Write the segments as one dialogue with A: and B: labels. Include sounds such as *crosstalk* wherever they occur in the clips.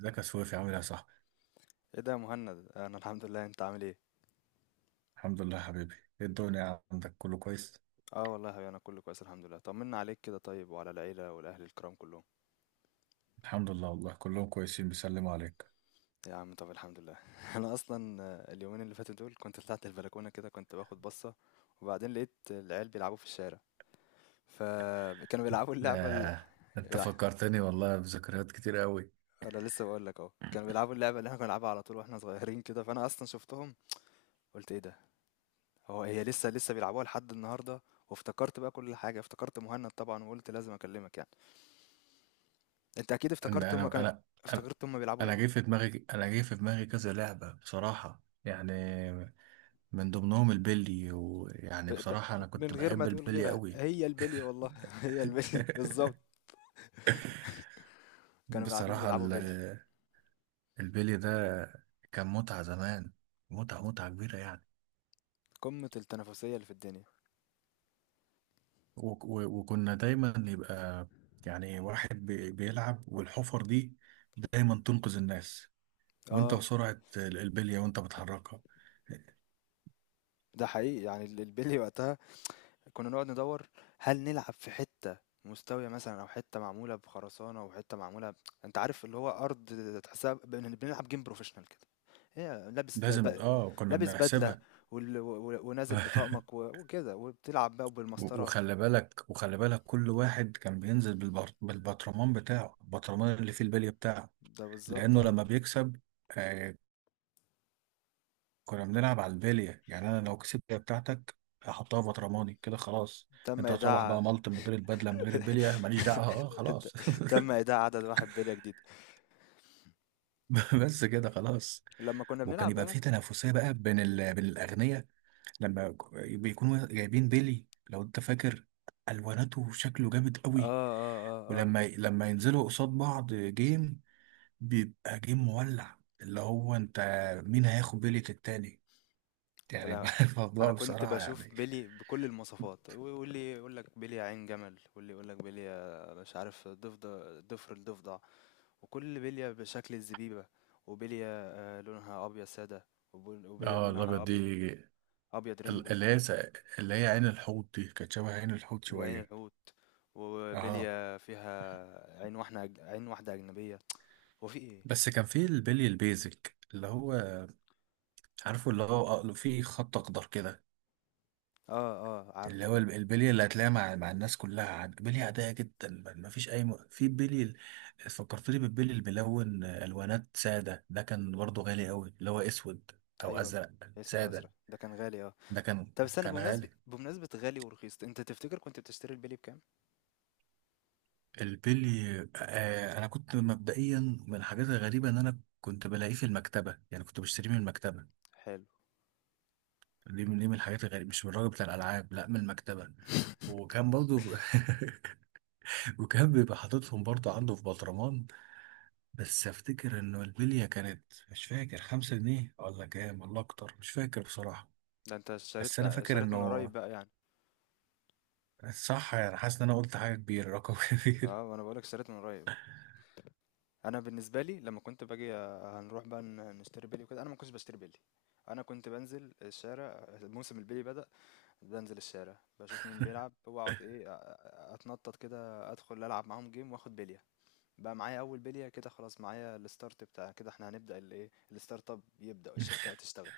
A: ازيك يا سويفي؟ عامل ايه يا صاحبي؟
B: ايه ده يا مهند؟ انا الحمد لله، انت عامل ايه؟
A: الحمد لله يا حبيبي. ايه الدنيا عندك؟ كله كويس؟
B: اه والله يا حبيبي، انا كله كويس الحمد لله. طمنا عليك كده. طيب، وعلى العيله والاهل الكرام كلهم؟
A: الحمد لله والله، كلهم كويسين بيسلموا عليك.
B: يا عم طب الحمد لله. *laughs* انا اصلا اليومين اللي فاتوا دول كنت طلعت البلكونه كده، كنت باخد بصه. وبعدين لقيت العيال بيلعبوا في الشارع، فكانوا بيلعبوا اللعبه ال...
A: ده انت
B: لا،
A: فكرتني والله بذكريات كتير قوي.
B: انا لسه بقول لك اهو، كانوا بيلعبوا اللعبه اللي احنا كنا بنلعبها على طول واحنا صغيرين كده. فانا اصلا شفتهم قلت ايه ده، هو هي لسه بيلعبوها لحد النهارده. وافتكرت بقى كل حاجه، افتكرت مهند طبعا وقلت لازم اكلمك. أنت أكيد
A: ان
B: افتكرت هُم
A: انا
B: كانوا،
A: انا انا
B: افتكرت هُم بيلعبوا
A: انا
B: إيه؟
A: جاي في دماغي، كذا لعبة بصراحة يعني. من ضمنهم البلي،
B: ب
A: ويعني
B: ب
A: بصراحة انا كنت
B: من غير ما
A: بحب
B: تقول
A: البلي
B: غيرها،
A: قوي.
B: هي البِلي والله. *laughs* هي البِلي بالضبط.
A: *laughs*
B: كانوا قاعدين
A: بصراحة
B: بيلعبوا بِلي،
A: البلي ده كان متعة زمان. متعة كبيرة يعني.
B: قمة التنافسية اللي في الدنيا.
A: وك- و- وكنا دايما يبقى يعني واحد بيلعب، والحفر دي دايما تنقذ الناس، وانت
B: آه،
A: وسرعة البلية وانت بتحركها.
B: ده حقيقي يعني البِلي وقتها كنا نقعد ندوّر هل نلعب في حتّة مستوية مثلًا، أو حتّة معمولة بخرسانة، وحتّة معمولة أنت عارف اللي هو أرض تحسّها بنلعب game professional كده. هي
A: لازم اه، كنا
B: لابس بدلة
A: بنحسبها.
B: ونازل
A: *laughs*
B: بطقمك وكده، وبتلعب بقى
A: و-
B: وبالمسطرة.
A: وخلي بالك، كل واحد كان بينزل بالبطرمان بتاعه، البطرمان اللي فيه البلية بتاعه.
B: ده بالضبط
A: لأنه
B: آه.
A: لما بيكسب آه، كنا بنلعب على البلية. يعني أنا لو كسبت البلية بتاعتك هحطها في برطماني كده خلاص.
B: تم
A: انت هتروح بقى
B: إيداع
A: ملط من غير البدلة، من غير البلية، ماليش دعوة، اه خلاص.
B: *laughs* تم
A: *laughs*
B: إيداع عدد واحد بلية جديدة.
A: *laughs* بس كده خلاص.
B: ولمّا كنا
A: وكان
B: بنلعب
A: يبقى
B: بقى.
A: في تنافسيه بقى بين الاغنياء لما بيكونوا جايبين بيلي. لو انت فاكر الواناته شكله جامد
B: آه،
A: قوي.
B: آه، آه، آه.
A: ولما ينزلوا قصاد بعض جيم بيبقى جيم مولع، اللي هو انت مين هياخد بيلي التاني
B: يا
A: يعني.
B: لهوي!
A: *laughs* الموضوع
B: أنا كنت
A: بصراحه
B: باشوف
A: يعني.
B: بيلي بكل المواصفات، واللي يقول لك بلية عين جمل، واللي يقول لك بلية مش عارف ضفر الضفدع، وكل بلية بشكل الزبيبة، وبلية لونها أبيض سادة، وبلية
A: اه
B: لونها
A: الابيض دي،
B: أبيض
A: ال-
B: ريمبو،
A: اللي هي س- اللي هي عين الحوت دي كانت شبه عين الحوت
B: وعين
A: شويه.
B: الحوت،
A: اه
B: وبلية فيها عين واحدة أجنبية، هو في إيه؟
A: بس كان في البلي البيزك، اللي هو عارفه، اللي هو في خط اخضر كده.
B: آه، آه،
A: اللي
B: عارفه
A: هو
B: ده.
A: البلي اللي هتلاقيها مع الناس كلها، عاد بلي عاديه جدا، ما فيش اي في بلي فكرتني بالبلي الملون، الوانات ساده ده كان برضه غالي قوي، اللي هو اسود او
B: أيوه،
A: ازرق
B: أسود أزرق،
A: ساده.
B: ده كان غالي آه.
A: ده كان
B: طب استنى،
A: كان
B: بمناسبة
A: غالي.
B: بمناسبة غالي ورخيص، أنت تفتكر كنت بتشتري البلي بكام؟
A: البلي آه، انا كنت مبدئيا من الحاجات الغريبه ان انا كنت بلاقيه في المكتبه، يعني كنت بشتريه من المكتبه.
B: حلو.
A: دي من الحاجات الغريبه، مش من الراجل بتاع الالعاب، لا من المكتبه.
B: *laughs*
A: وكان برضه *laughs* وكان بيبقى حاططهم برضه عنده في بطرمان. بس افتكر انه البليه كانت، مش فاكر خمسة جنيه ولا كام ولا اكتر، مش فاكر بصراحه.
B: ده أنت
A: بس
B: اشتريت
A: انا فاكر
B: اشتريت من قريب
A: انه
B: بقى يعني.
A: صح يعني، حاسس ان انا قلت حاجه كبيره، رقم *laughs* كبير.
B: اه، وأنا بقولك اشتريت من قريب. أنا بالنسبة لي لما كنت باجي هنروح بقى نشتري بلي وكده، أنا ما كنتش بشتري بلي. أنا كنت بنزل الشارع موسم البلي بدأ، بنزل الشارع بشوف مين بيلعب وأقعد إيه، أتنطط كده أدخل ألعب معاهم جيم وآخد بلي. بقى معايا اول بليه كده، خلاص معايا الستارت بتاع كده. احنا هنبدا الايه، الستارت اب، يبدا الشركه هتشتغل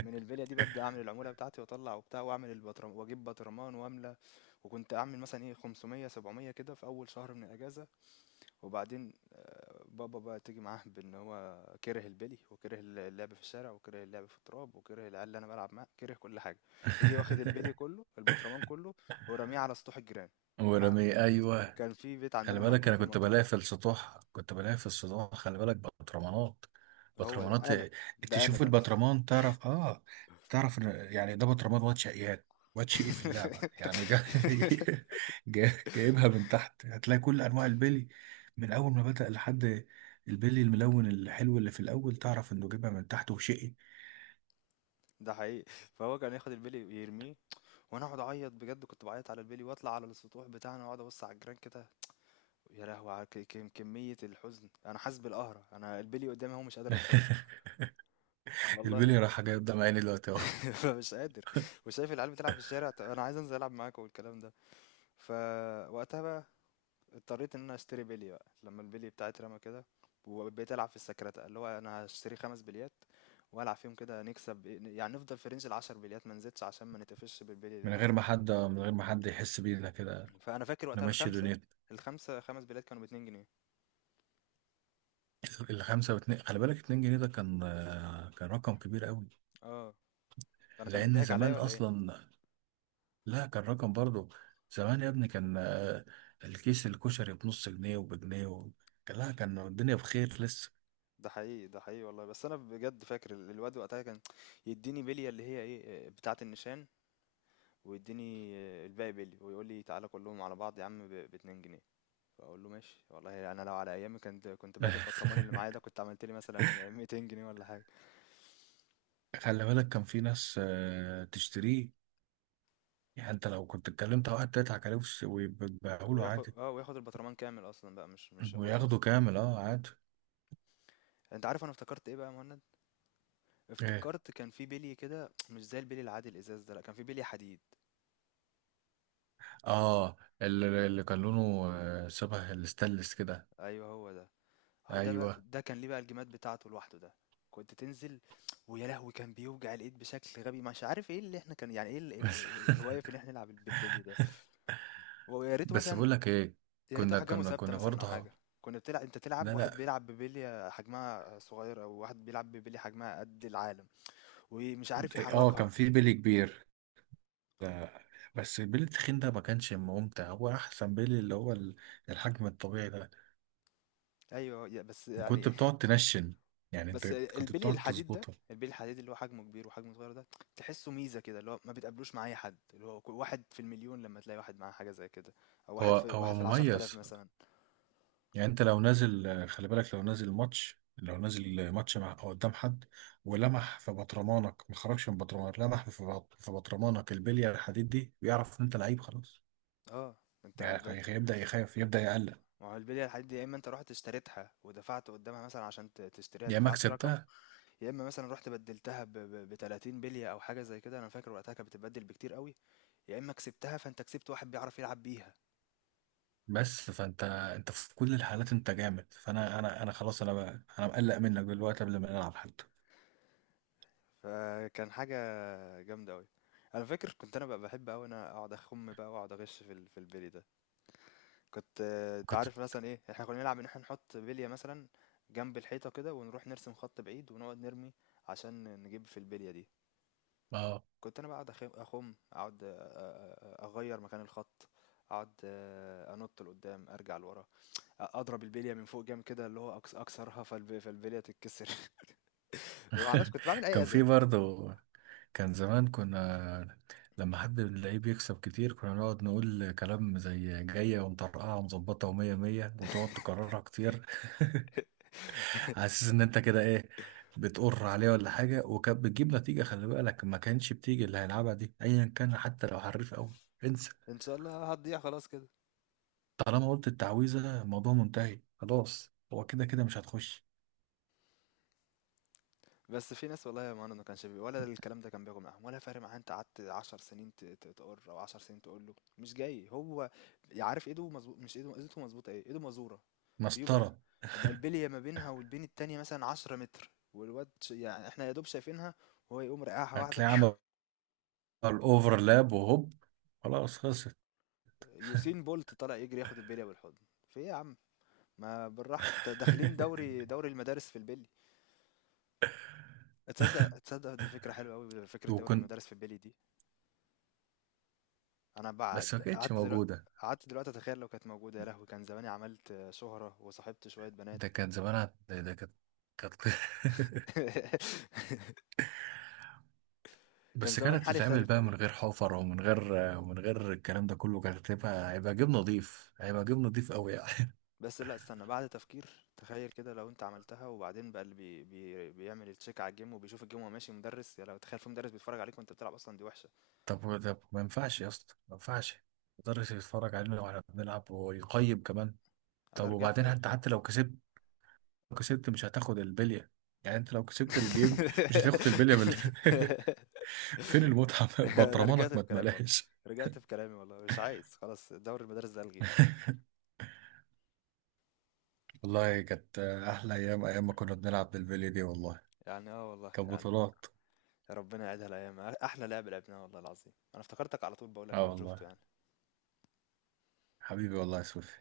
B: من البليه دي. ببدا اعمل العموله بتاعتي واطلع وبتاع، واعمل واجيب بطرمان واملى. وكنت اعمل مثلا ايه 500 700 كده في اول شهر من الاجازه. وبعدين بابا بقى تيجي معاه بان هو كره البلي وكره اللعب في الشارع وكره اللعب في التراب وكره العيال اللي انا بلعب معاه، كره كل حاجه. يجي واخد البلي
A: *laughs*
B: كله، البطرمان كله ورميه على سطوح الجيران. كان ع-
A: ورمي ايوه،
B: كان في بيت
A: خلي
B: عندنا
A: بالك
B: مهجور
A: انا
B: في
A: كنت
B: المنطقه.
A: بلاقي في السطوح، خلي بالك بطرمانات،
B: هو ده
A: بطرمانات
B: انا،
A: إيه،
B: ده انا
A: تشوف
B: ده.
A: البطرمان تعرف، اه تعرف يعني ده بطرمان واد شقيان، واد شقي في اللعبه يعني
B: *laughs*
A: *laughs* جايبها من تحت هتلاقي كل انواع البلي، من اول ما بدأ لحد البلي الملون الحلو اللي في الاول، تعرف انه جايبها من تحت وشقي.
B: ده حقيقي. فهو كان ياخد البلي ويرميه، وانا اقعد اعيط بجد، كنت بعيط على البلي واطلع على السطوح بتاعنا واقعد ابص على الجيران كده. يا لهوي على كمية الحزن، انا حاسس بالقهرة، انا البلي قدامي هو مش قادر اوصل له.
A: *laughs*
B: والله.
A: البلي راح جايب قدام عيني دلوقتي اهو.
B: *laughs* مش قادر. وشايف العيال بتلعب في الشارع، طب انا عايز انزل العب معاكم والكلام ده. فوقتها بقى اضطريت ان انا اشتري بلي بقى لما البلي بتاعي اترمى كده. وبقيت العب في السكرتة، اللي هو انا هشتري خمس بليات والعب فيهم كده نكسب، يعني نفضل في رينج العشر بليات ما نزيدش، عشان ما نتقفش بالبلي اللي معانا.
A: من غير ما حد يحس بينا كده،
B: فانا فاكر وقتها
A: نمشي
B: الخمسه
A: دنيتنا.
B: الخمسه خمس بليات كانوا بـ2 جنيه.
A: الخمسة واتنين، خلي بالك اتنين جنيه ده كان آه، كان رقم كبير قوي.
B: اه. انا كان
A: لأن
B: بيضحك عليا
A: زمان
B: ولا ايه؟
A: أصلا، لا كان رقم برضو. زمان يا ابني كان آه، الكيس الكشري بنص جنيه وبجنيه و... لا كان الدنيا بخير لسه.
B: ده حقيقي، ده حقيقي والله. بس انا بجد فاكر الواد وقتها كان يديني بليه اللي هي ايه، بتاعه النيشان، ويديني الباقي بلي، ويقول لي تعالى كلهم على بعض يا عم ب 2 جنيه. فاقول له ماشي. والله انا لو على ايامي، كنت بعت
A: *laughs*
B: البطرمان اللي معايا ده، كنت عملت لي مثلا 200 جنيه ولا حاجه.
A: خلي بالك كان في ناس آه، تشتريه. يعني انت لو كنت اتكلمت مع واحد تضحك عليه ويبيعوا له
B: وياخد
A: عادي،
B: وياخد البطرمان كامل اصلا بقى، مش ياخد
A: وياخده
B: جزء.
A: كامل اه عادي.
B: انت عارف انا افتكرت ايه بقى يا مهند؟
A: ايه
B: افتكرت كان في بلي كده مش زي البلي العادي الازاز ده، لا، كان في بلي حديد.
A: اه، اللي كان لونه آه، شبه الستانلس كده.
B: ايوه، هو ده. اه، ده بقى
A: ايوه.
B: ده كان ليه بقى الجيمات بتاعته لوحده ده. كنت تنزل، ويا لهوي كان بيوجع الايد بشكل غبي. مش عارف ايه اللي احنا كان يعني ايه
A: *laughs*
B: الهوايه في ان احنا نلعب بالبلي ده. ويا ريته
A: بس
B: مثلا،
A: بقول لك ايه،
B: يا ريت
A: كنا
B: احجامه
A: كنا
B: ثابته
A: كنا
B: مثلا او
A: برضه،
B: حاجه. كنا بتلعب، انت تلعب
A: لا لا،
B: واحد بيلعب ببليه حجمها صغير، او واحد بيلعب ببليه حجمها قد العالم ومش عارف
A: اه كان
B: يحركها.
A: في بيلي كبير آه، بس البيلي التخين ده ما كانش ممتع، هو احسن بيلي اللي هو الحجم الطبيعي ده.
B: ايوه، بس
A: وكنت
B: يعني.
A: بتقعد
B: *laughs*
A: تنشن، يعني انت
B: بس
A: كنت
B: البلي
A: بتقعد
B: الحديد ده،
A: تظبطه.
B: البلي الحديد اللي هو حجمه كبير وحجمه صغير ده، تحسه ميزه كده، اللي هو ما بتقابلوش مع اي حد، اللي هو واحد في المليون لما تلاقي واحد معاه حاجه زي كده. او واحد
A: هو
B: في
A: هو
B: 10,000
A: مميز،
B: مثلا.
A: يعني انت لو نازل آه، خلي بالك، لو نازل ماتش مع أو قدام حد، ولمح في بطرمانك، ما خرجش من بطرمانك، لمح في في بطرمانك البليه الحديد دي، بيعرف ان انت لعيب خلاص.
B: اه، انت
A: يعني
B: ده انت.
A: هيبدأ يخاف، يبدأ يقلق.
B: ما هو البليه الحديد دي، يا اما انت رحت اشتريتها ودفعت قدامها مثلا، عشان تشتريها
A: يا اما
B: دفعت رقم،
A: كسبتها،
B: يا اما مثلا رحت بدلتها 30 بليه او حاجه زي كده. انا فاكر وقتها كانت بتتبدل بكتير قوي. يا اما كسبتها فانت كسبت واحد بيعرف يلعب بيها.
A: بس فانت انت في كل الحالات انت جامد. فانا انا خلاص، انا بقى انا مقلق منك دلوقتي قبل ما نلعب حتى.
B: فكان حاجه جامده قوي. انا فاكر كنت انا بقى بحب قوي انا اقعد اخم بقى، واقعد اغش في في البلي ده. كنت انت
A: كنت
B: عارف مثلا ايه، احنا كنا نلعب ان احنا نحط بليه مثلا جنب الحيطه كده، ونروح نرسم خط بعيد ونقعد نرمي عشان نجيب في البليه دي.
A: اه.
B: كنت انا بقعد اخم، اقعد اغير مكان الخط، اقعد انط لقدام ارجع لورا، اضرب البليه من فوق جامد كده اللي هو اكسرها فالبليه تتكسر. *laughs* ما اعرفش
A: *laughs*
B: كنت بعمل اي
A: كان
B: اذى.
A: في برضه، كان زمان كنا لما حد من اللعيب يكسب كتير كنا نقعد نقول كلام زي جاية ومطرقعة ومظبطة ومية مية، وتقعد تكررها كتير. *laughs* على
B: *laughs*
A: اساس ان انت كده ايه، بتقر عليه ولا حاجة. وكانت بتجيب نتيجة، خلي بالك، ما كانش بتيجي اللي هيلعبها دي ايا كان، حتى لو حريف قوي انسى.
B: ان شاء الله هتضيع خلاص كده.
A: طالما قلت التعويذة الموضوع منتهي خلاص، هو كده كده مش هتخش.
B: بس في ناس والله يا مهند ما كانش ولا الكلام ده كان بياخد معاهم ولا فارق معاه. انت قعدت 10 سنين تقر، او 10 سنين تقول له مش جاي، هو عارف ايده مظبوط، مش ايده مظبوطه ايه، ايده مزوره. يبقى
A: مسطرة،
B: يبقى البليه ما بينها والبين التانيه مثلا 10 متر، والواد يعني احنا يا دوب شايفينها، وهو يقوم رقعها واحده.
A: هتلاقي عمل
B: *laughs*
A: اوفرلاب وهوب خلاص خلصت.
B: يوسين بولت طالع يجري ياخد البليه بالحضن. في ايه يا عم؟ ما بالراحة، انت داخلين
A: *laughs*
B: دوري المدارس في البيلي؟ تصدق، دي فكرة حلوة قوي، فكرة دوري
A: وكنت،
B: المدارس في البيلي دي. انا
A: بس ما
B: بعد
A: كانتش موجودة.
B: قعدت دلوقتي اتخيل لو كانت موجودة، يا لهوي كان زماني عملت شهرة وصاحبت شوية
A: ده
B: بنات.
A: كان زمانها، ده كانت. *laughs*
B: *laughs* كان
A: بس
B: زمان
A: كانت
B: حالي
A: تتعمل
B: اختلف
A: بقى
B: والله.
A: من غير حفر، ومن غير الكلام ده كله، كانت هيبقى جيب نضيف، قوي يعني.
B: بس لا، استنى بعد تفكير، تخيل كده لو انت عملتها، وبعدين بقى اللي بي بي بيعمل التشيك على الجيم، وبيشوف الجيم وهو ماشي مدرس. يا لو تخيل في مدرس بيتفرج عليك وانت بتلعب اصلا، دي وحشة.
A: *laughs* طب ما ينفعش يا اسطى، ما ينفعش المدرس يتفرج علينا واحنا بنلعب ويقيم كمان.
B: انا
A: طب
B: رجعت
A: وبعدين انت حتى لو كسبت، مش هتاخد البليه، يعني انت لو كسبت الجيم مش هتاخد البليه
B: *laughs*
A: *laughs* فين
B: *laughs*
A: المتعه؟
B: أنا رجعت
A: بطرمانك ما
B: في كلامي والله،
A: تملاش.
B: رجعت في كلامي والله، مش عايز خلاص، دوري المدارس ده ألغيه.
A: والله كانت احلى ايام، ايام ما كنا بنلعب بالبليه دي والله،
B: يعني آه والله
A: كانت
B: يعني.
A: بطولات.
B: ربنا يعيدها الأيام، أحلى لعب لعبناه والله العظيم، أنا افتكرتك على طول، بقول لك
A: اه
B: لما شفته
A: والله
B: يعني.
A: حبيبي والله يا سوفي.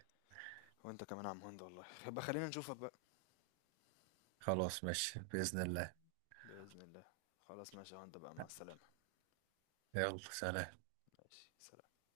B: وأنت كمان يا عم هند والله، يبقى خلينا نشوفك بقى.
A: خلاص ماشي باذن الله.
B: بإذن الله، خلاص ماشي يا هند بقى، مع السلامة.
A: يلا سلام.
B: ماشي سلام.